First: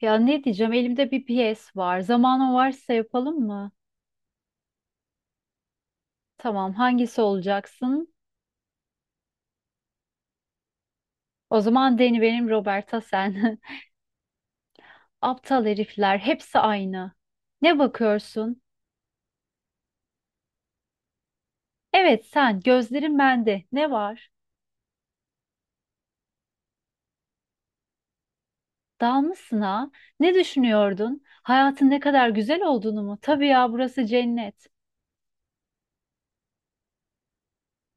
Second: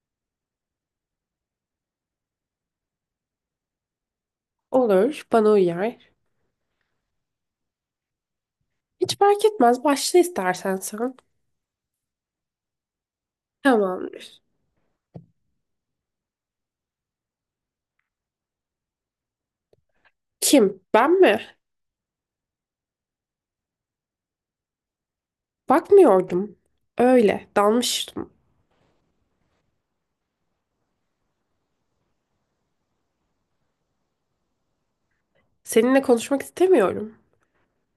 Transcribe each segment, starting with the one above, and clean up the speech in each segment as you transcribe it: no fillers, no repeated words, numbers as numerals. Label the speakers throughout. Speaker 1: Ya ne diyeceğim? Elimde bir piyes var. Zamanın varsa yapalım mı?
Speaker 2: Olur, bana uyar.
Speaker 1: Tamam, hangisi olacaksın?
Speaker 2: Hiç fark etmez, başla istersen sen.
Speaker 1: O zaman Deni benim, Roberta sen.
Speaker 2: Tamamdır.
Speaker 1: Aptal herifler, hepsi aynı. Ne bakıyorsun?
Speaker 2: Kim? Ben mi?
Speaker 1: Evet sen, gözlerin bende. Ne var?
Speaker 2: Bakmıyordum. Öyle, dalmıştım.
Speaker 1: Dalmışsın ha? Ne düşünüyordun? Hayatın ne kadar güzel olduğunu mu? Tabii ya, burası cennet.
Speaker 2: Seninle konuşmak istemiyorum.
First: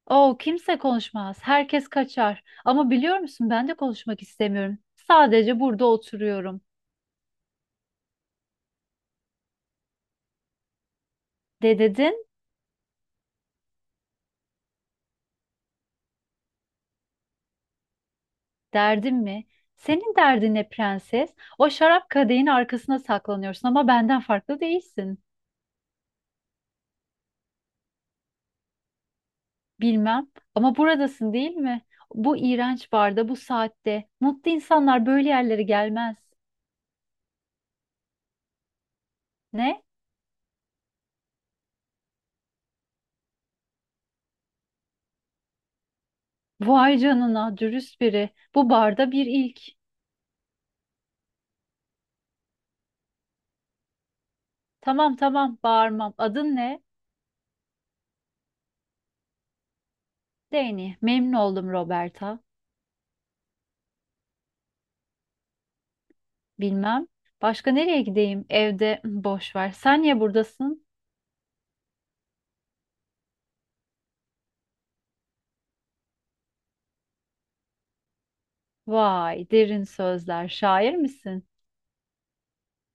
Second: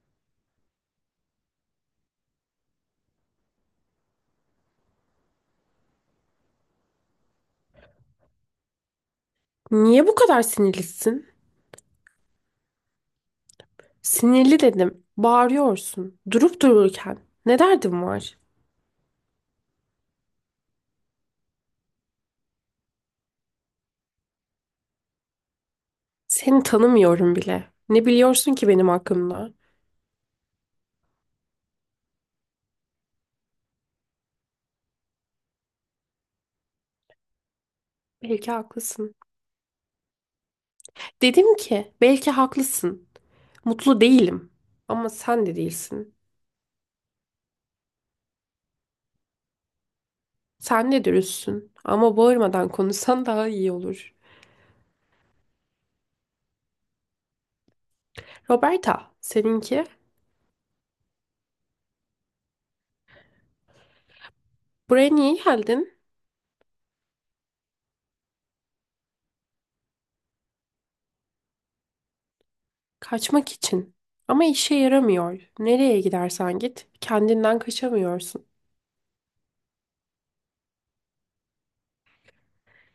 Speaker 1: Oo, kimse konuşmaz. Herkes kaçar. Ama biliyor musun ben de konuşmak istemiyorum. Sadece burada oturuyorum.
Speaker 2: Niye bu kadar sinirlisin?
Speaker 1: De dedin?
Speaker 2: Sinirli dedim. Bağırıyorsun. Durup dururken. Ne derdin var?
Speaker 1: Derdin mi? Senin derdin ne prenses? O şarap kadehin arkasına saklanıyorsun ama benden farklı değilsin.
Speaker 2: Seni tanımıyorum bile. Ne biliyorsun ki benim hakkımda?
Speaker 1: Bilmem ama buradasın değil mi? Bu iğrenç barda, bu saatte. Mutlu insanlar böyle yerlere gelmez.
Speaker 2: Belki haklısın.
Speaker 1: Ne?
Speaker 2: Dedim ki, belki haklısın. Mutlu değilim. Ama sen de değilsin.
Speaker 1: Vay canına, dürüst biri. Bu barda bir ilk.
Speaker 2: Sen de dürüstsün ama bağırmadan konuşsan daha iyi olur.
Speaker 1: Tamam tamam, bağırmam. Adın ne?
Speaker 2: Roberta, seninki?
Speaker 1: Danny. Memnun oldum Roberta.
Speaker 2: Buraya niye geldin?
Speaker 1: Bilmem. Başka nereye gideyim? Evde boş ver. Sen niye buradasın?
Speaker 2: Kaçmak için. Ama işe yaramıyor. Nereye gidersen git, kendinden kaçamıyorsun.
Speaker 1: Vay, derin sözler. Şair misin?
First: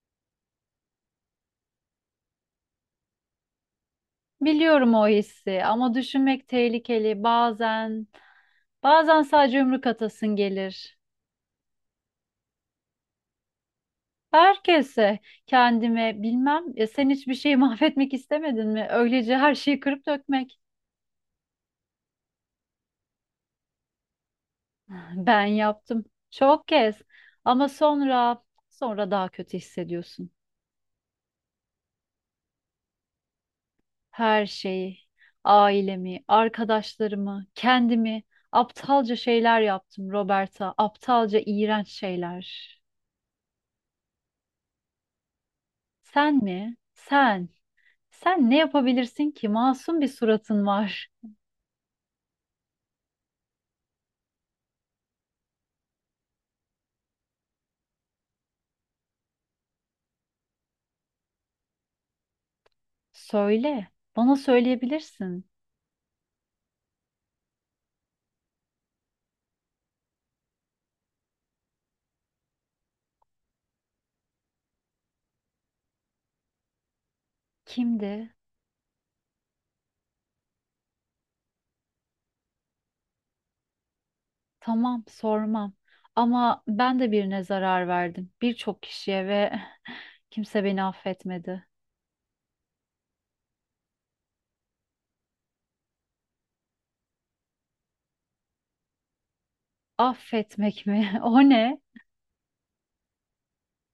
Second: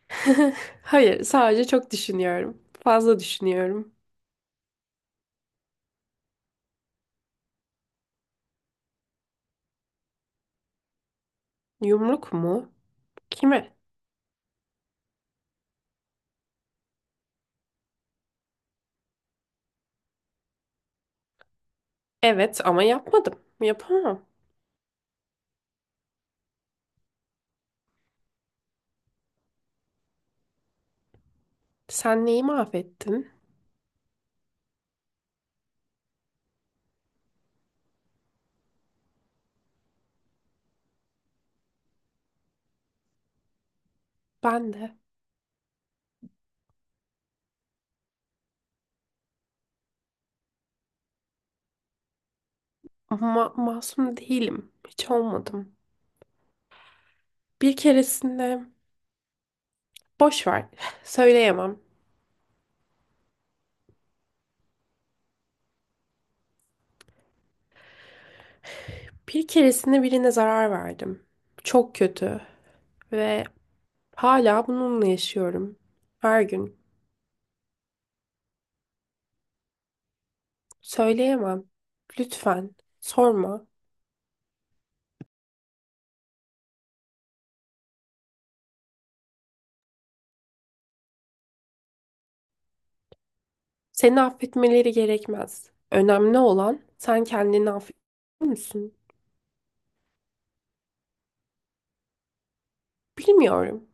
Speaker 2: Hayır, sadece çok düşünüyorum. Fazla düşünüyorum.
Speaker 1: Biliyorum o hissi ama düşünmek tehlikeli. Bazen, bazen sadece yumruk atasın gelir.
Speaker 2: Yumruk mu? Kime?
Speaker 1: Herkese, kendime bilmem. Ya sen hiçbir şeyi mahvetmek istemedin mi? Öylece her şeyi kırıp dökmek.
Speaker 2: Evet ama yapmadım. Yapamam.
Speaker 1: Ben yaptım. Çok kez. Ama sonra, sonra daha kötü hissediyorsun.
Speaker 2: Sen neyi mahvettin?
Speaker 1: Her şeyi, ailemi, arkadaşlarımı, kendimi. Aptalca şeyler yaptım Roberta. Aptalca, iğrenç şeyler.
Speaker 2: Ben de.
Speaker 1: Sen mi? Sen. Sen ne yapabilirsin ki? Masum bir suratın var.
Speaker 2: Masum değilim. Hiç olmadım. Bir keresinde... Boş ver. Söyleyemem.
Speaker 1: Söyle. Bana söyleyebilirsin.
Speaker 2: Bir keresinde birine zarar verdim. Çok kötü ve hala bununla yaşıyorum. Her gün.
Speaker 1: Kimdi?
Speaker 2: Söyleyemem. Lütfen sorma.
Speaker 1: Tamam, sormam. Ama ben de birine zarar verdim. Birçok kişiye ve kimse beni affetmedi.
Speaker 2: Seni affetmeleri gerekmez. Önemli olan sen kendini affediyor musun?
Speaker 1: Affetmek mi? O ne?
Speaker 2: Bilmiyorum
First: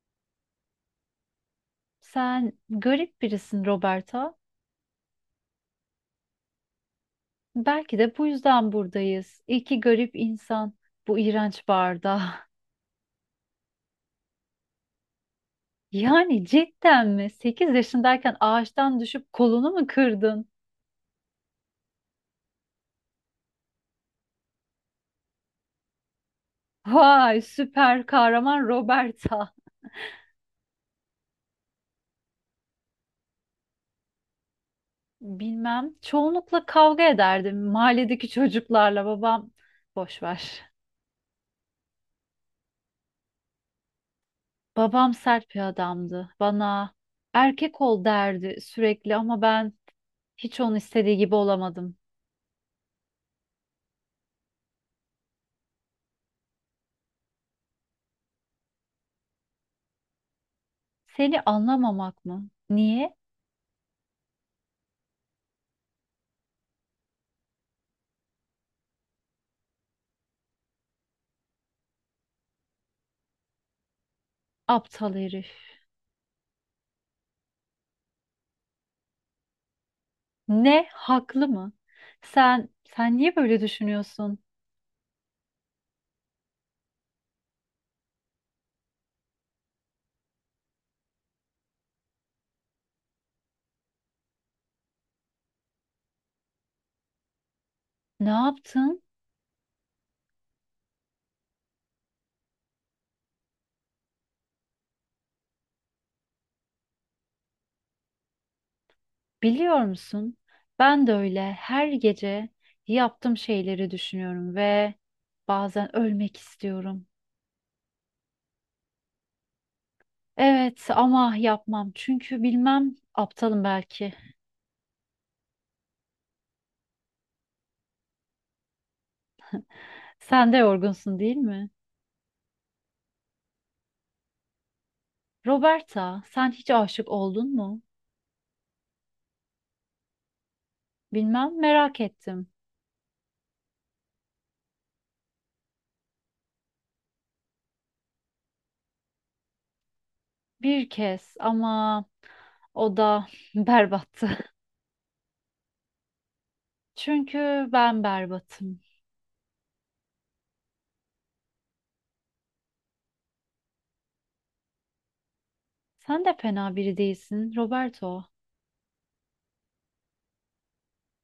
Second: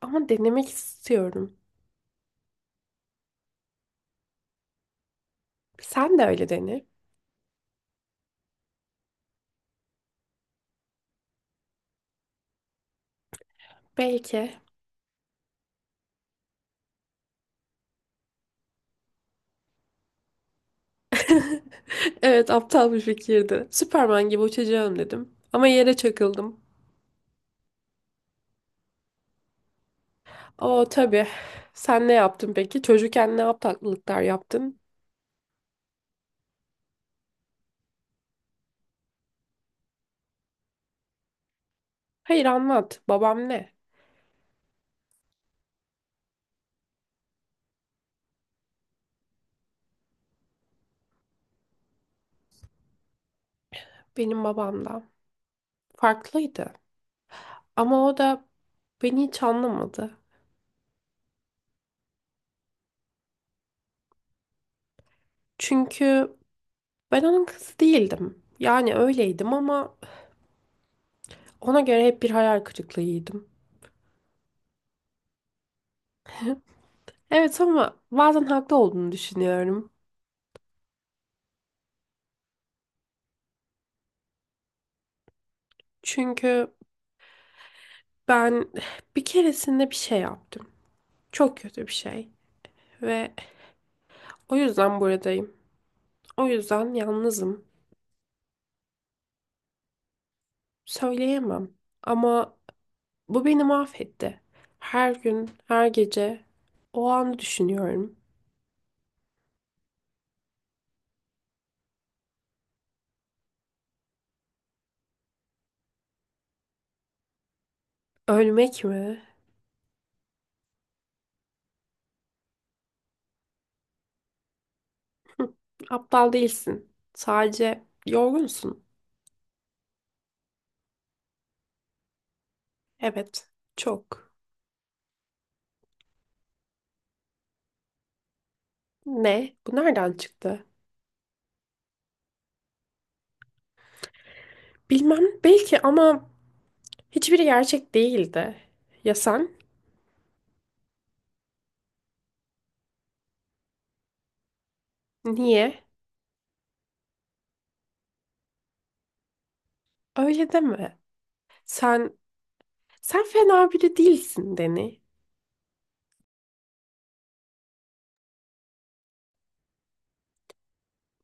Speaker 2: ama denemek istiyorum.
Speaker 1: Sen garip birisin Roberta.
Speaker 2: Sen de öyle dene.
Speaker 1: Belki de bu yüzden buradayız. İki garip insan bu iğrenç barda.
Speaker 2: Belki.
Speaker 1: Yani cidden mi? 8 yaşındayken ağaçtan düşüp kolunu mu kırdın?
Speaker 2: Evet, aptal bir fikirdi. Süperman gibi uçacağım dedim. Ama yere çakıldım.
Speaker 1: Vay süper kahraman Roberta.
Speaker 2: O tabii. Sen ne yaptın peki? Çocukken ne aptallıklar yaptın?
Speaker 1: Bilmem. Çoğunlukla kavga ederdim mahalledeki çocuklarla. Babam boş ver.
Speaker 2: Hayır anlat. Babam ne?
Speaker 1: Babam sert bir adamdı. Bana erkek ol derdi sürekli ama ben hiç onun istediği gibi olamadım.
Speaker 2: Benim babam da farklıydı. Ama o da beni hiç anlamadı.
Speaker 1: Seni anlamamak mı? Niye?
Speaker 2: Çünkü ben onun kızı değildim. Yani öyleydim ama ona göre hep bir hayal kırıklığıydım.
Speaker 1: Aptal herif.
Speaker 2: Evet ama bazen haklı olduğunu düşünüyorum.
Speaker 1: Ne? Haklı mı? Sen niye böyle düşünüyorsun?
Speaker 2: Çünkü ben bir keresinde bir şey yaptım. Çok kötü bir şey. Ve o yüzden buradayım. O yüzden yalnızım.
Speaker 1: Ne yaptın?
Speaker 2: Söyleyemem ama bu beni mahvetti. Her gün, her gece o anı düşünüyorum.
Speaker 1: Biliyor musun? Ben de öyle her gece yaptığım şeyleri düşünüyorum ve bazen ölmek istiyorum.
Speaker 2: Ölmek mi?
Speaker 1: Evet ama yapmam çünkü bilmem aptalım belki.
Speaker 2: Hı, aptal değilsin. Sadece yorgunsun.
Speaker 1: Sen de yorgunsun değil mi?
Speaker 2: Evet, çok.
Speaker 1: Roberta, sen hiç aşık oldun mu?
Speaker 2: Ne? Bu nereden çıktı?
Speaker 1: Bilmem merak ettim.
Speaker 2: Bilmem, belki ama hiçbiri gerçek değildi. Ya sen?
Speaker 1: Bir kez ama o da berbattı.
Speaker 2: Niye?
Speaker 1: Çünkü ben berbatım.
Speaker 2: Öyle deme. Sen, sen fena biri değilsin Deni.
Speaker 1: Sen de fena biri değilsin, Roberto.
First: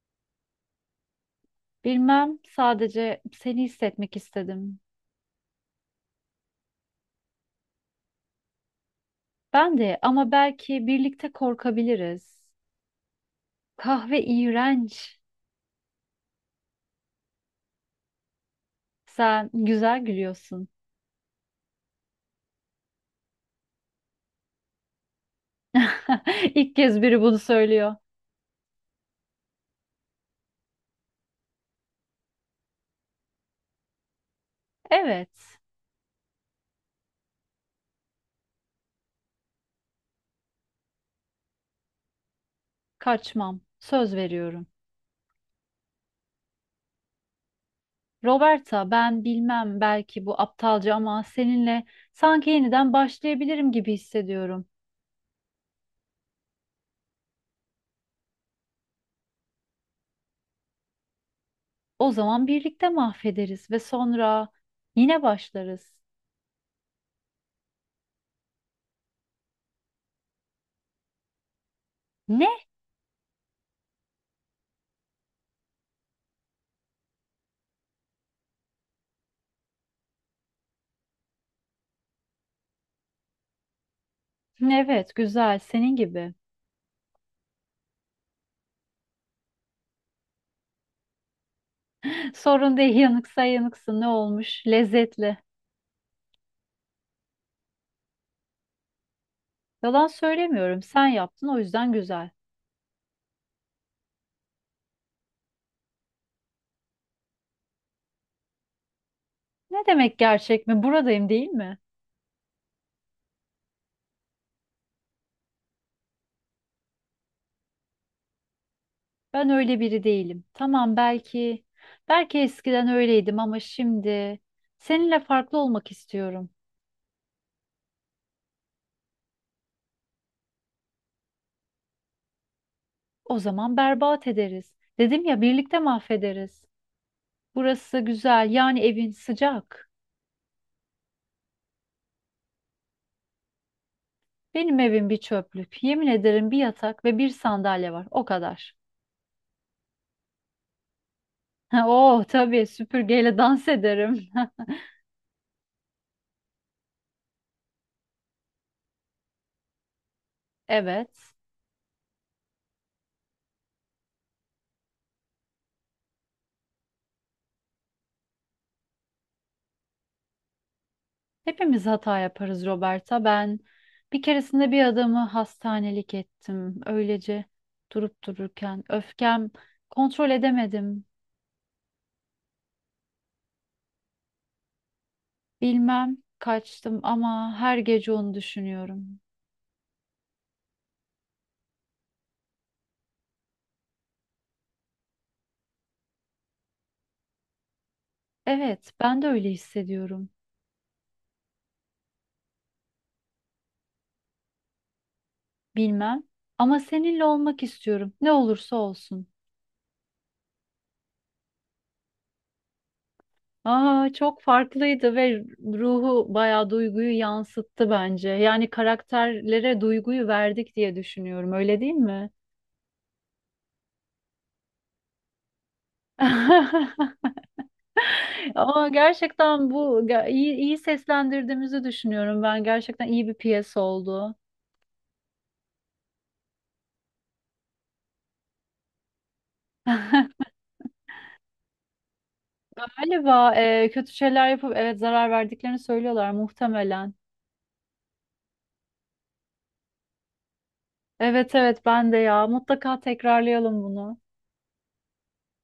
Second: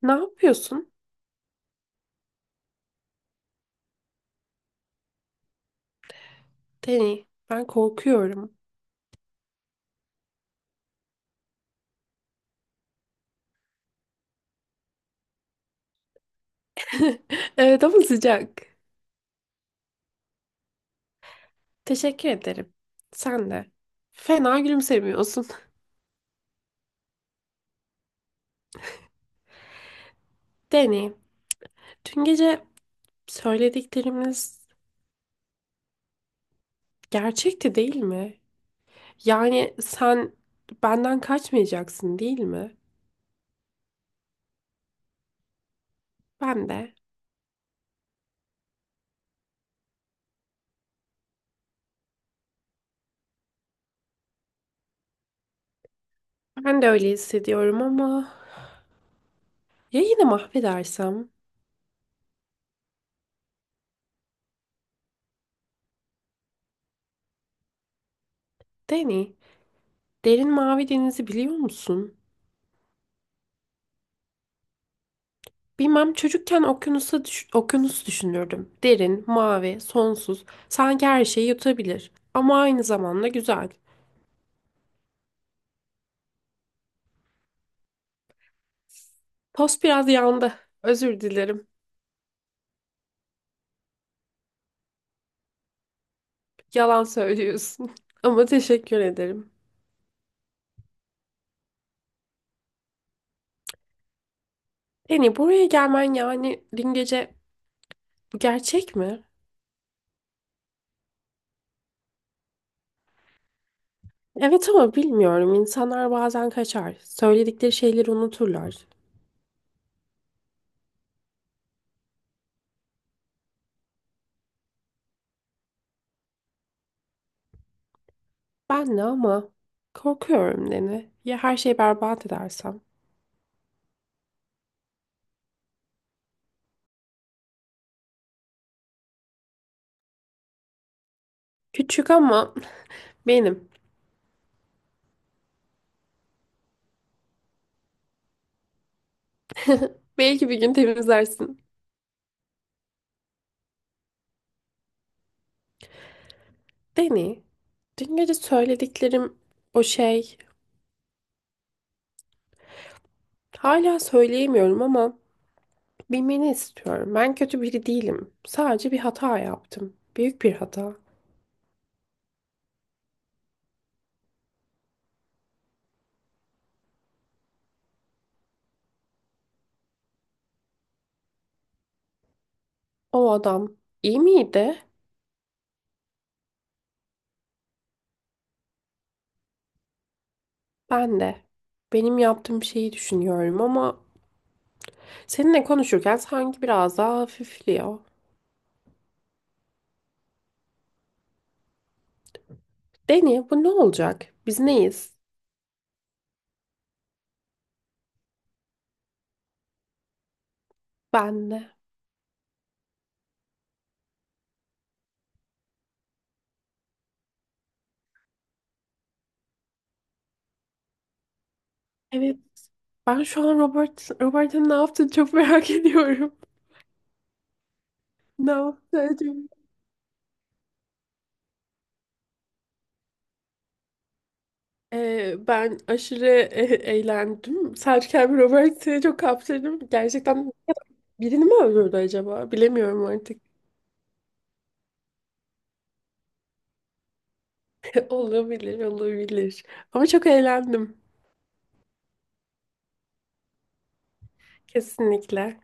Speaker 2: Ne yapıyorsun?
Speaker 1: Bilmem sadece seni hissetmek istedim.
Speaker 2: Deni, ben korkuyorum.
Speaker 1: Ben de ama belki birlikte korkabiliriz. Kahve iğrenç.
Speaker 2: Evet ama sıcak.
Speaker 1: Sen güzel gülüyorsun.
Speaker 2: Teşekkür ederim. Sen de. Fena gülümsemiyorsun.
Speaker 1: İlk kez biri bunu söylüyor.
Speaker 2: Deneyim. Dün gece söylediklerimiz
Speaker 1: Evet,
Speaker 2: gerçekti değil mi? Yani sen benden kaçmayacaksın değil mi?
Speaker 1: kaçmam. Söz veriyorum.
Speaker 2: Ben de.
Speaker 1: Roberta, ben bilmem belki bu aptalca ama seninle sanki yeniden başlayabilirim gibi hissediyorum.
Speaker 2: Ben de öyle hissediyorum ama ya yine mahvedersem?
Speaker 1: O zaman birlikte mahvederiz ve sonra yine başlarız.
Speaker 2: Deni, derin mavi denizi biliyor musun?
Speaker 1: Ne?
Speaker 2: Bilmem, çocukken okyanus düşünürdüm. Derin, mavi, sonsuz, sanki her şeyi yutabilir. Ama aynı zamanda güzel.
Speaker 1: Evet, güzel, senin gibi.
Speaker 2: Tost biraz yandı. Özür dilerim.
Speaker 1: Sorun değil, yanıksa yanıksın ne olmuş? Lezzetli.
Speaker 2: Yalan söylüyorsun. Ama teşekkür ederim.
Speaker 1: Yalan söylemiyorum. Sen yaptın o yüzden güzel.
Speaker 2: Yani buraya gelmen, yani dün gece, bu gerçek mi?
Speaker 1: Ne demek gerçek mi? Buradayım değil mi?
Speaker 2: Evet ama bilmiyorum. İnsanlar bazen kaçar. Söyledikleri şeyleri unuturlar.
Speaker 1: Ben öyle biri değilim. Tamam belki, belki eskiden öyleydim ama şimdi seninle farklı olmak istiyorum.
Speaker 2: Ben de ama korkuyorum Deni. Ya her şeyi berbat edersem?
Speaker 1: O zaman berbat ederiz. Dedim ya birlikte mahvederiz. Burası güzel, yani evin sıcak.
Speaker 2: Küçük ama benim.
Speaker 1: Benim evim bir çöplük. Yemin ederim bir yatak ve bir sandalye var. O kadar.
Speaker 2: Belki bir gün temizlersin.
Speaker 1: Oh tabii, süpürgeyle dans ederim.
Speaker 2: Deni, dün gece söylediklerim, o şey.
Speaker 1: Evet.
Speaker 2: Hala söyleyemiyorum ama bilmeni istiyorum. Ben kötü biri değilim. Sadece bir hata yaptım. Büyük bir hata.
Speaker 1: Hepimiz hata yaparız Roberta. Ben bir keresinde bir adamı hastanelik ettim. Öylece durup dururken öfkem, kontrol edemedim.
Speaker 2: O adam iyi miydi?
Speaker 1: Bilmem kaçtım ama her gece onu düşünüyorum.
Speaker 2: Ben de. Benim yaptığım şeyi düşünüyorum ama seninle konuşurken sanki biraz daha hafifliyor.
Speaker 1: Evet, ben de öyle hissediyorum.
Speaker 2: Deni, bu ne olacak? Biz neyiz?
Speaker 1: Bilmem ama seninle olmak istiyorum. Ne olursa olsun.
Speaker 2: Ben de.
Speaker 1: Aa, çok farklıydı ve ruhu bayağı duyguyu yansıttı bence. Yani karakterlere duyguyu verdik diye düşünüyorum. Öyle değil mi?
Speaker 2: Evet. Ben şu an Robert'ın ne yaptığını çok merak ediyorum. Ne
Speaker 1: Ama
Speaker 2: yaptı acaba?
Speaker 1: gerçekten iyi, iyi seslendirdiğimizi düşünüyorum ben. Gerçekten iyi bir piyes oldu.
Speaker 2: Ben aşırı eğlendim. Sadece kendimi Robert'e çok kaptırdım. Gerçekten birini mi öldürdü acaba? Bilemiyorum artık.
Speaker 1: Galiba kötü şeyler yapıp evet zarar verdiklerini söylüyorlar muhtemelen.
Speaker 2: Olabilir, olabilir. Ama çok eğlendim.
Speaker 1: Evet evet ben de ya, mutlaka tekrarlayalım bunu.
Speaker 2: Kesinlikle.